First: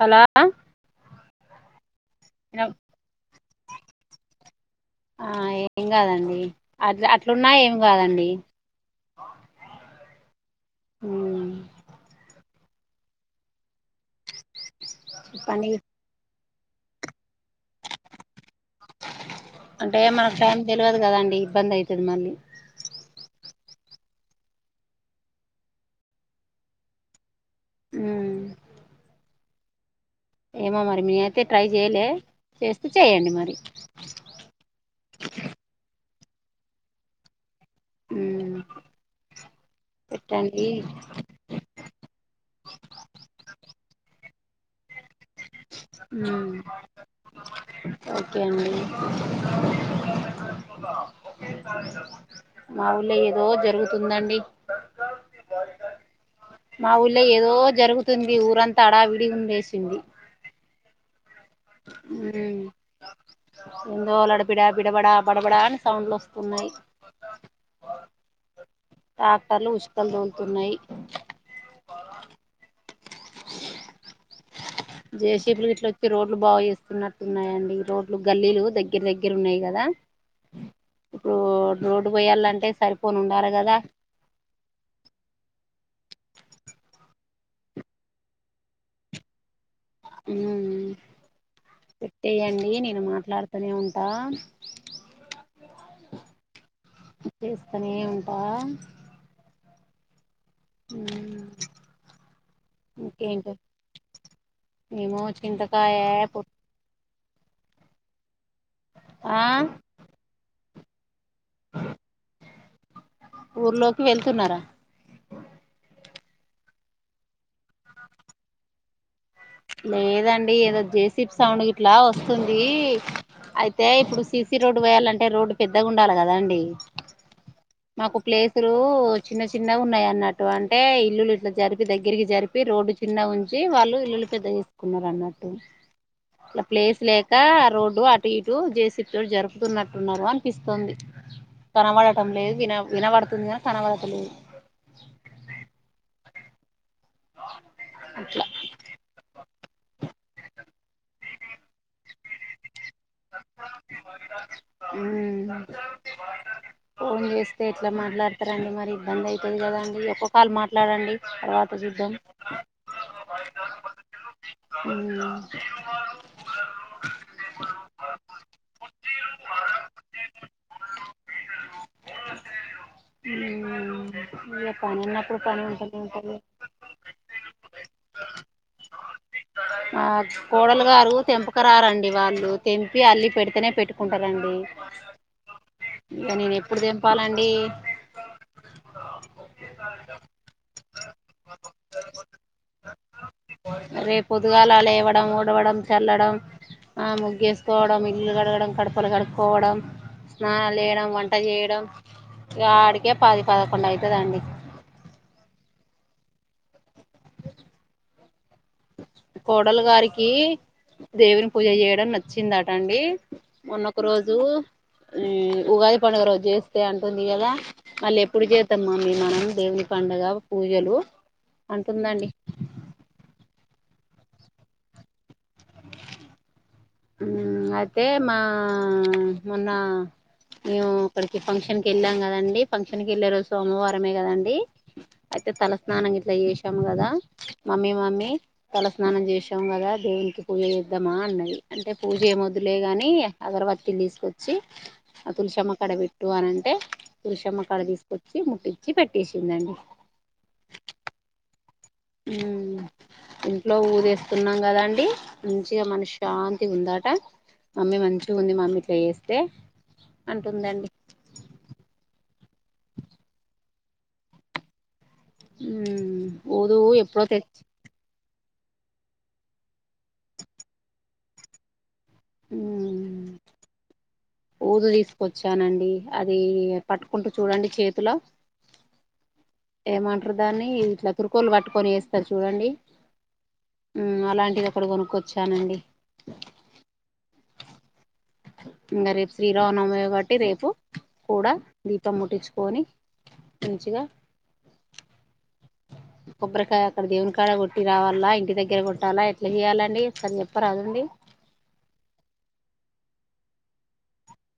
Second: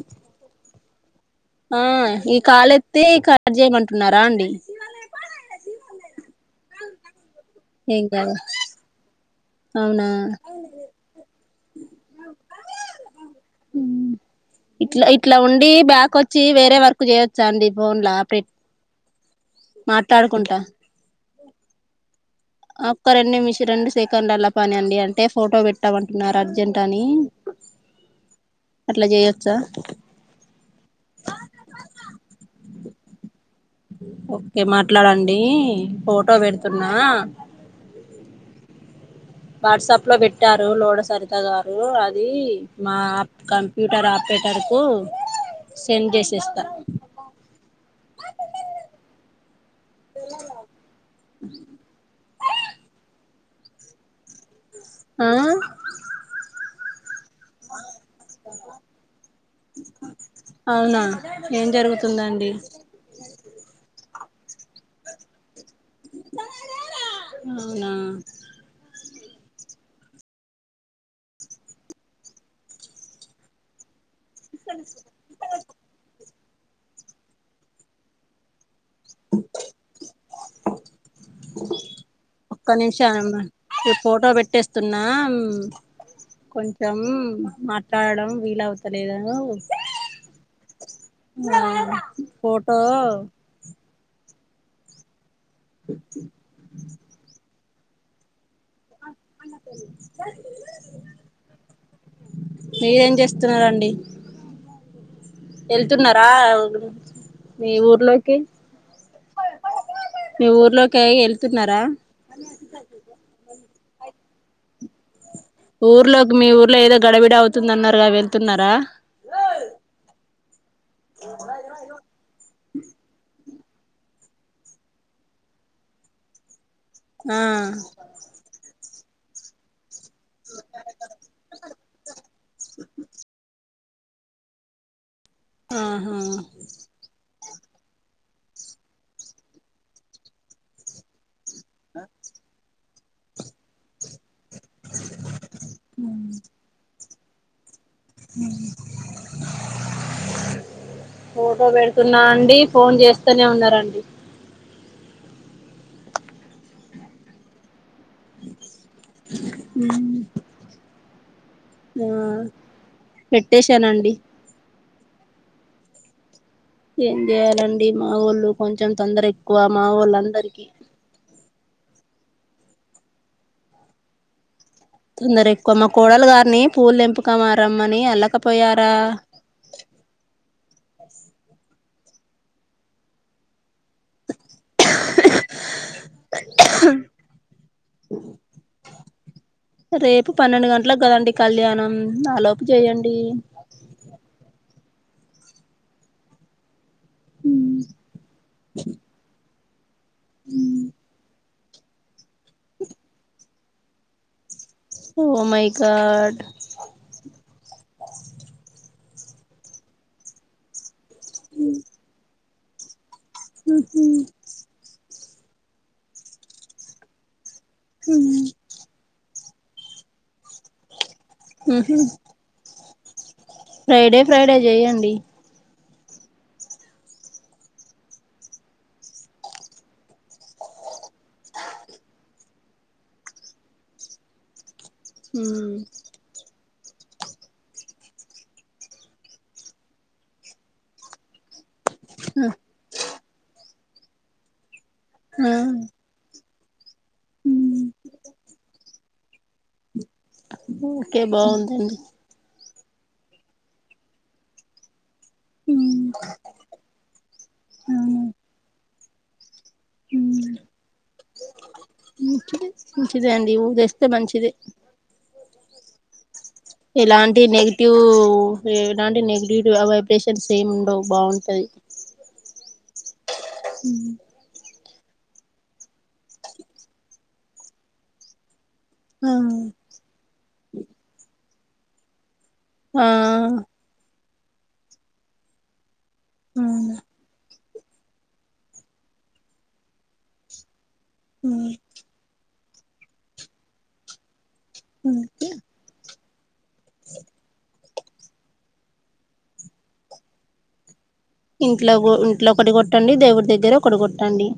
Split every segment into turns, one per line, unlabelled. Hello
ఆ ఈ కాలు ఎత్తి ఈ కట్ చేయమమంటున్నారా అండి
అ ఏం కాదండి అట్ అట్లున్నా ఏమ్
ఏం
కాదండి
కాదా అవునా మ్ ఇట్లా ఇట్లా ఉండి
చెప్పండి
బ్యాక్ వచ్ చ్చి వేరే వర్కు చేయొచ్చా అండి ఫోన్ లా
అంటే మనకు టైం తెలివదు కదండి ఇబ్బంది అయితది మళ్ళీ
ఒక్క రెండు నిమిష రెండు సెకండ్ అలా పని అండి అంటే ఫోటో పెట్టామంటున్నారు అర్జెంట్ అని అట్లా చేయొచ్చా
ఏమో మరి మీ అయితే ట్రై చేయలే చేస్తే చేయండి మరి
ఓకే మాట్లాడండి ఫోటో పెడుతున్నా
ఉమ్
వాట్సాప్ లో పెట్టారు లోడ సరిత గారు అది మాప్ కం ప్యూటర్ ఆప్రేటర్కు
మ్ ఓకే అండి మావుల్లె రోజ్ జరుగుతుందండి
ఆ
మా ఊళ్ళే ఏదో జరుగుతుంది ఊరంతా అడావిడి ఉండేసింది
అవునా ఏం జరుగుతుందండి
ఉఏందో లడత్ బిడ బిడబడా బడబడా అని సౌండ్లు వస్తున్నాయ్
అవునా
టాక్టర్లు ఉషకలు తోలుతున్నాయి
[inaudible]
జేసీబిలు ఇట్ల వచ్చి రోడ్లు బాగా చేస్తున్నట్టున్నాయండి రోడ్లు గల్లీలు దగ్గర దగ్గర దగ్గర ఉన్నాయి గదా
[inaudible] ఒక్క
పోయాలంటే
నిమిష
సరిపోని
అన్న
ఉండాలి కదా
ఫోటో పెట్టేస్తున్నా కొంచెం మాట్లాడడం వీలౌవతలేదు
మ్ పేట్టేయండి
ఫోటో
నేను మాట్లాడుతూనే ఉ టా చేస్తనే ఉంటా ఉమ్
[inaudible] మీరేం
ఇంకేంటి
చేస్తున్నారండి
మేము చింతకాయ
ఎళ్తున్నారా మీ ఊర్లోకి
ఆ
మీ ఊర్లోకి ఎళ్తున్నారా
ఊర్లోకి వెళ్తున్నారా
ఊర్లోకి మీ ఊర్లో ఏదో గడబిడ అవుతుందన్నారుగా వెళ్తున్నారా
లేదండి ఏదో జేసిపీ సౌండ్ ఇట్లా వస్తుంది ఇది అయితే ఇప్పుడు సిసి రోడ్డు పోయాలంటే రోడ్డు పెద్దగా ఉండాలి గదా అండి
ఆ
మాకు ప్లేసులు చిన్న చిన్న ఉన్నాయి అన్నట్టు అంటే ఇల్లులు ఇట్లా జరిపి దగ్గరికి జరిపి రోడ్డు చిన్న ఉంచి వాళ్ళు ఇల్లులు పెద్ద చేసుకున్నారు అన్నాటు
ఆహా
ఇలా ప్లేస్ లే కా ఆ రోడ్డు అటు ఇటు జేసిపి తో జరుపుతున్నట్టున్నారు అనిపిస్తుంది కనవడటం లేదు విన వినబడుతుంది కని కనవడటలేదు
అ
అట్లా
ఫోటో పెడుతున్నా అండి ఫోన్ చేస్తూనే ఉన్నారండి
పోన్ చేస్తే ఎట్లా మాట్లాడతారండి మరి ఇబ్బంది అయితాది కదాండి ఇ ఒక్క కాలు మాట్లాడండి తర్వాత
ఆ
చూద్దాం
పెట్టేశానండి
అ
ఏం చేయాలండి మాఓళ్ళు కొంచెం తొందర ఎక్కువ మా ఓళ్ళ అందరికి
ఉమ్ ఇగ పని ఉన్నప్పుడు
తొందర
పని
ఎక్కువ మా
ఉంటనే
కోడలు
ఉంటది
గారిని పూలు తెంపక మారమ్మని అల్లకపోయారా
ఆ కోడలు గారు తెంపక రారండి వాళ్ళు తెంపి అల్లి పెడితేనే పెట్టుకు కుంటరండి ఇంకా నేను ఎప్పుడు తెంపాలండి
రేపు పన్నెండు గంటలకు కదండి కళ్యాణం ఆలోపు చేయండి
రేప్ పొద్దుగాలా లేవడం ఉడవడం చల్లడం ఆ ముగ్గేసుకోవడం ఇల్లు కడగడం కడపలు కడుక్కోవడం స్నానాలు చేయడం వంట చేయడం ఇగ ఆడికే పది పదకొండు అయితదండి
ఓ మై గార్డ్
కోడలు గారికి దేవుని పూజ చేయడం నచ్చిందట అండి మొన్నొక రోజు ఉగాది పండుగ రోజు చేస్తే అంటుంది కద మళ్ళీ ఎప్పుడు చేద్దాం మమ్మీ మనం దేవుని పండుగ పూజలు
ఉహు
అంటుందండి
ఫ్రైడే ఫ్రైడే చేయండి
అయితే మా మొన్న మేము అక్కడికి ఫంక్షన్ కి వెళ్ళాం కదండి ఫంక్షన్ కి వెళ్ళే రోజు సోమవారమే కదండి
ఉ
అయితే తలస్నానం గిట్ల చేసాము కదా మమ్మీ మమ్మీ తలస్నానం చేశాం కదా దేవునికి పూజ చేద్దామా అన్నది అంటే పూజ ఏ మొద్దులే గాని అగరబత్తిలు తీసుకొచ్చి ఆ తులసమ్మక్కడ పెట్టు అన్న అంటే తులసమ్మకాడికి తీసుకొచ్చి ముట్టించి పెట్టేసిందండి
ఇంకే బాగుందండి
ఉమ్ ఇంట్లో ఊదేస్తున్నాం కదండి
ఉ
మంచిగా మనశ్శాంతిగ ఉందట మమ్మీ
అవును
మంచిగ ఉంది మమ్మీ ఇట్ల చేస్తే అంటుందండి
ముంచి ముంచిదే అండి ఊదేస్తే మంచిది
ఉమ్ ఊదు ఎప్పుడో
ఎలాంటి
తెచ్చి
నెగటివ్ ఎలాంటి నెగిటివ్ వైబ్రేషన్స్ ఏమి ఉండవు బాగుంటది
ఉ
హ
ఊదు తీసుకొచ్చానండి అది పట్టుకుంటూ చూడండి చేతిలో ఏమంటరు దాన్ని ఇట్లా తురుకొల్లు పట్టుకొని ఎస్తరు చూడండి
ఆ
ఉ అలాంటి ఇదొక్కటి కొనుక్కొచ్చానండి
అవును
ఇంకా రేపు శ్రీరామనవమి కాట్టి రేపు కూడా దీపం ముట్టించు కోని మంచిగా
ఉక
కొబ్బరికాయ అక్కడ దేవునికాడ కొట్టి రావాలా ఇంటి దగ్గర కొట్టాలా ఎట్లా చెయ్యాలండి ఓసారి చెప్పరాదండి
ఇంట్లో ఇంట్లో ఒకటి కొట్టండి దేవుడి దగ్గర ఒకటి కొట్టండి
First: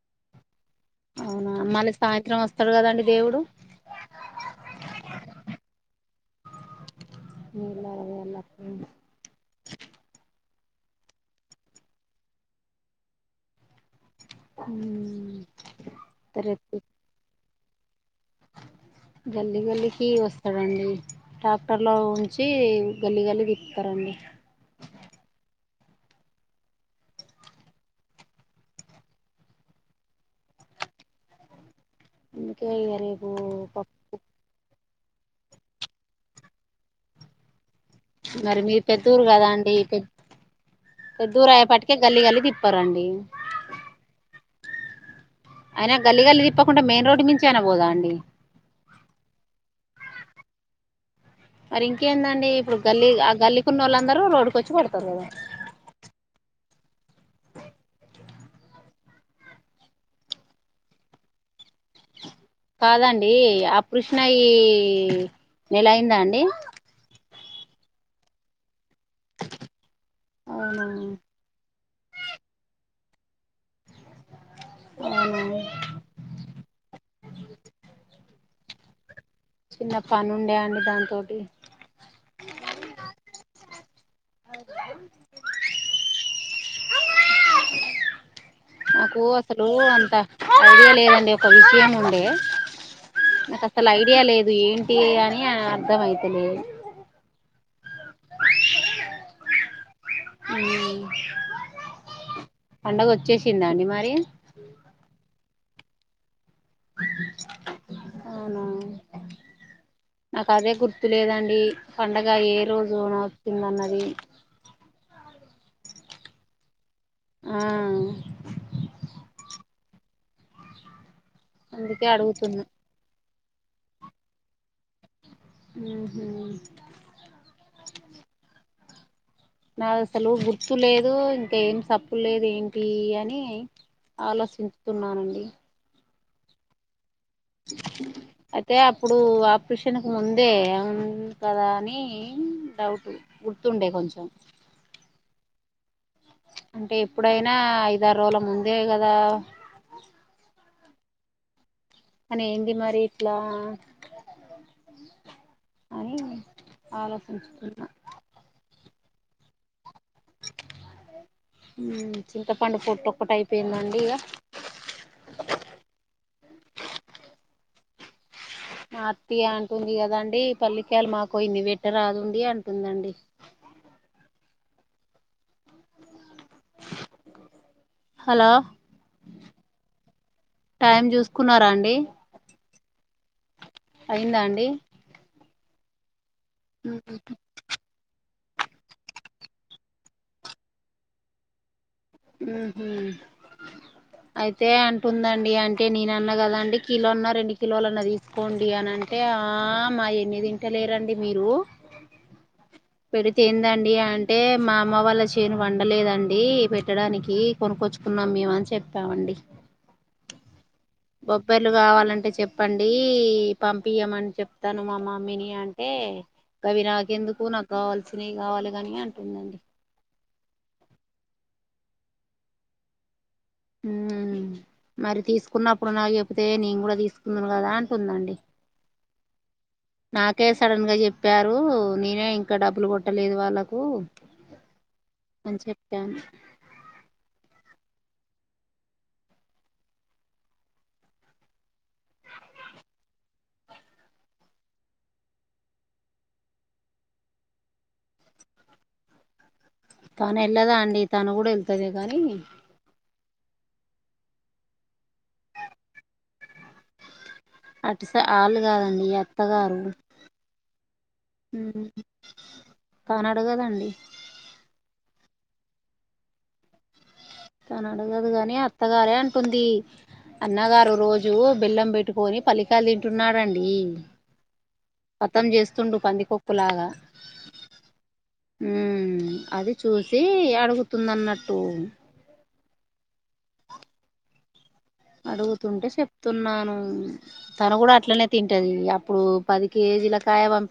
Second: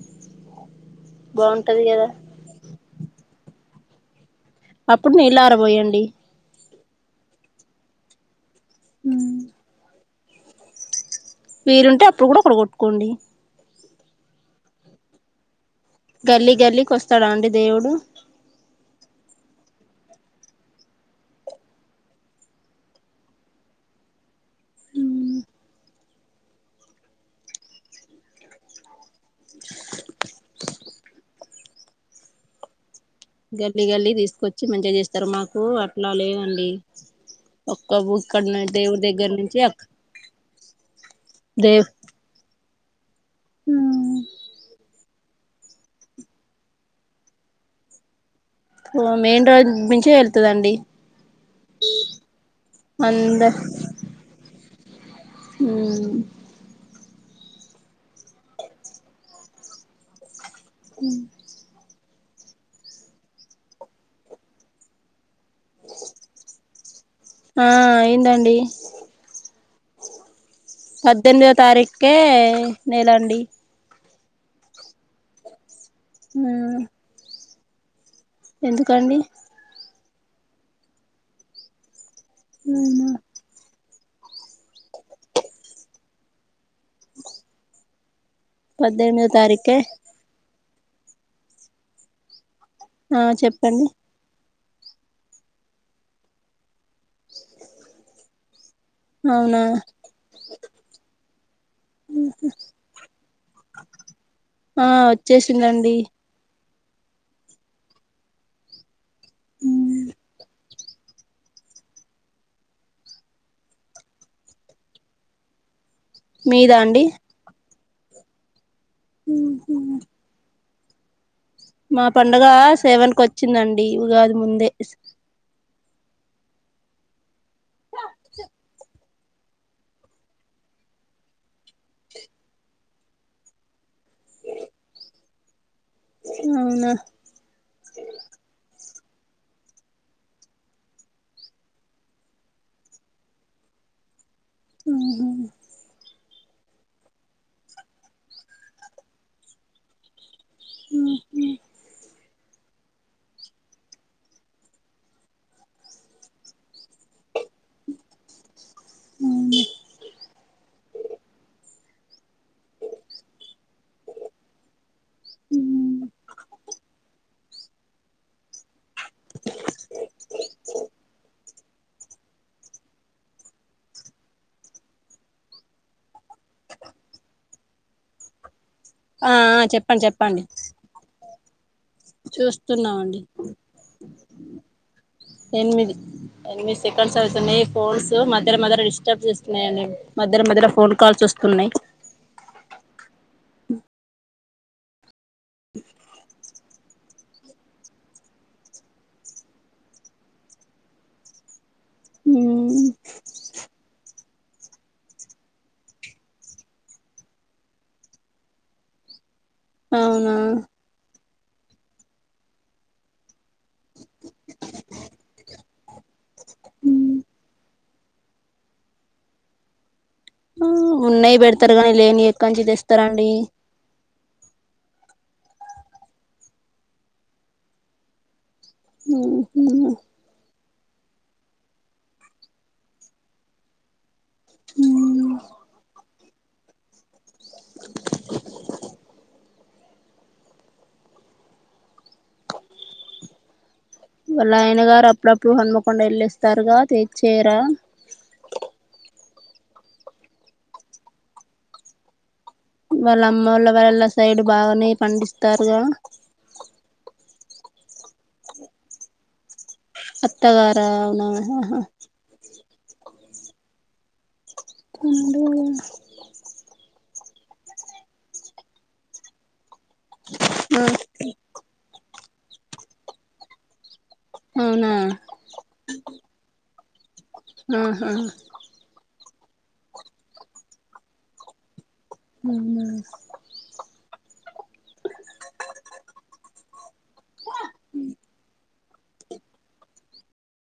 అవునా
బాగుంటది
మళ్ళ
కదా
సాయంత్రం వస్తడు కదండి దేవుడు
అప్పుడు నీల్లరబోయండి
నలా ఆడపోయాల
ఉమ్ వీలుంటే అప్పుడు కూడ ఒకటి కొట్టుకోండి
హ
గల్లీ గల్లికి వస్తాడా అండి దేవుడు
గల్లి గల్లికి వస్తాడండి ట్రాక్టర్లో ఉంచి గల్లి గల్లికి తిప్తారండి అందుకే ఇగ రేపు
గల్లీ గల్లి
పప్పు
తీసుకొచ్చి మంచిగా చేస్తారు మాకు అట్లా లేవండి ఒక్క
మరి
ఇక్కడ
మీరు
దేవుడి దగ్గర నుంచి అక్క
కొద్దుూర అయ్యేప్పటికే గల్లీ గల్లీ తిప్పారంండి
అ
అయినా గల్లి గల్లి తిప్పకుండా మెయిన్ రోడ్డు మించ అన పోదా అండి
మెయిన్ రోడ్ నుంచే వెళ్తుదండి
మరి ఇంకేందండి ఇప్పుడు గల్లీ ఆ గల్లి ఉన్న వాళ్ళ అందరు రోడ్కి వచ్చిడతారు కదా
అ
కాదండి ఆ పృష్ణ ఈ నల అయిందా అండి
ఆ అయిందండి
అవునా
పద్దెనిమిదో తారీఖే నేల అండి
అవున
ఆ ఎందుకండి
నిన్న పని ఉండే అండి దానితోటి
అవునా
అవు నాకు
పద్దెనిమిదో
అసలు
తారీఖే
అంత ఐడియా లేదండి ఒక విషయం నుండే
ఆ చెప్పండి
అ ఏంటి అని అర్థం అయితలేదు
అవునా
మ్మ్ పండగ వచ్చేసిందా అండి మరి
ఆ వచ్చేసిందండి
అవునా నాకు అదే గుర్తు లేదండి పండగ ఏ రోజు నస్తుంద అన్నది
మీదా అండి
ఆ
హ మా
అందుకే
పడుగ
అడుగుతున్నా
సేవన్కి వచ్చిందండి ఉగాది ముందే
ఆఓహా నాకు అసలు గుర్తు లేదు ఇంకా ఏం సప్పు లేదు ఏంటి అని ఆలోచించుతున్నానండి
అవునా
అయితే ఇప్పుడు ఆపరేషన్కి ముందే ఉంది కదా అని డౌట్ గుర్తుండే కొ కొంచం
ఆహ
అంటే ఎప్పుడైనా ఐదారు రోజుల ముందే కదా
హు హు
అని ఏంది మరి ఇట్లా అనీ ఆలోచించుకున్నా
ఊహ్
ఊమ్ చింతపండు పొట్టు ఒక్కటి అయిపోయిందండి ఇగ
ఊ
మా అత్తియ అంటుంది గద అండి, పల్లికాయలు మాకూ ఇన్ని వెట్టరాదుండి అంటుందండి. హలో
ఆ చెప్పన్ చెప్పండి
టైం చూసుకున్నారా అండి
చూస్తున్నా అండి
అయిందా అండి
ఎన్మిది ఎన్మి సెకండ్స్ అవుతున్నయ్ ఫోన్స్ మద్ ధర మధర డిస్టర్బ్ చేస్తున్నాయండి మధ్ధర మధర ఫోన్ కాల్స్ ఒస్తున్నయ్
ఊహూ అయితే అన్ టుందండి అంటే నేనన్న గదా అండి కీలోన్నర్ రెండు కిలోలన్న తీసుకోండి అని అంటే, ఆ మాయ్ ఎన్నిదింటలేరండి మీరూ.
మ్
పెడితే ఎందండి అన్ ఏ మా అమ్మ వాళ్ళ చేను వండలేదండీ పెట్టడానికీ, కొనుక్కొచ్చుకున్నాం మేము అని చెప్పామండి.
అవునా
బొబ్బర్లు గావాలంటే చెప్పండీ, పంపియమని చెప్తాను మా మమ్మీని అంటే. గవి నాకెందుకు నాకు కావాల్సినవి కావాలె గానీ అంటుందండి
ఊ ఉన్నాయి పెడతారు గానీ లేని ఎక్క నుంచి తెస్తరండి
ఊమ్ మరి తీసుకున్నప్పుడు నాకు చెపితే, నేను గూడా తీసుకుందును ఖదా అంటుందండి.
ఊహు
సడన్గ చెప్పారూ, నేనే ఇంకా డబ్బులు కొట్టలేదు వాళ్ళకూ. అని చెప్పాను
వాళ్ళ ఆయన గారు అప్పుడప్పుడు హన్మకొండ ఎళ్ళొస్తారుగా తెచ్చేయరా.
తను ఎళ్ళదా అండి, తను గూడా ఎళ్తది గానీ.
వాళ్ళ అమ్మోళ్ళ వాళ్ళ సైడ్ బాగానే పండిస్తారుగా.
అటు స ఆలు గాదండీ అత్తగారు
అత్తగారా అవునా ఆహా
కాని అడుగదండి
కుండూ
తనడగదు గాని అత్తగారే అంటుంది అన్నగారు రోజూ బెల్లం పెట్టుకొని పల్లికాయల్ తింటున్నారండీ
అవునా
కతం చేస్తుండు పందికొక్కు లాగా
ఆహా
ఊ అది చూసీ అడుగు తుందన్నట్టూ
ఊ
అడుగుతుంటే చెప్తున్నానూ, తను కూడా అట్లనే తింటదీ అప్పుడు పది కే. జిల కాయ వంపి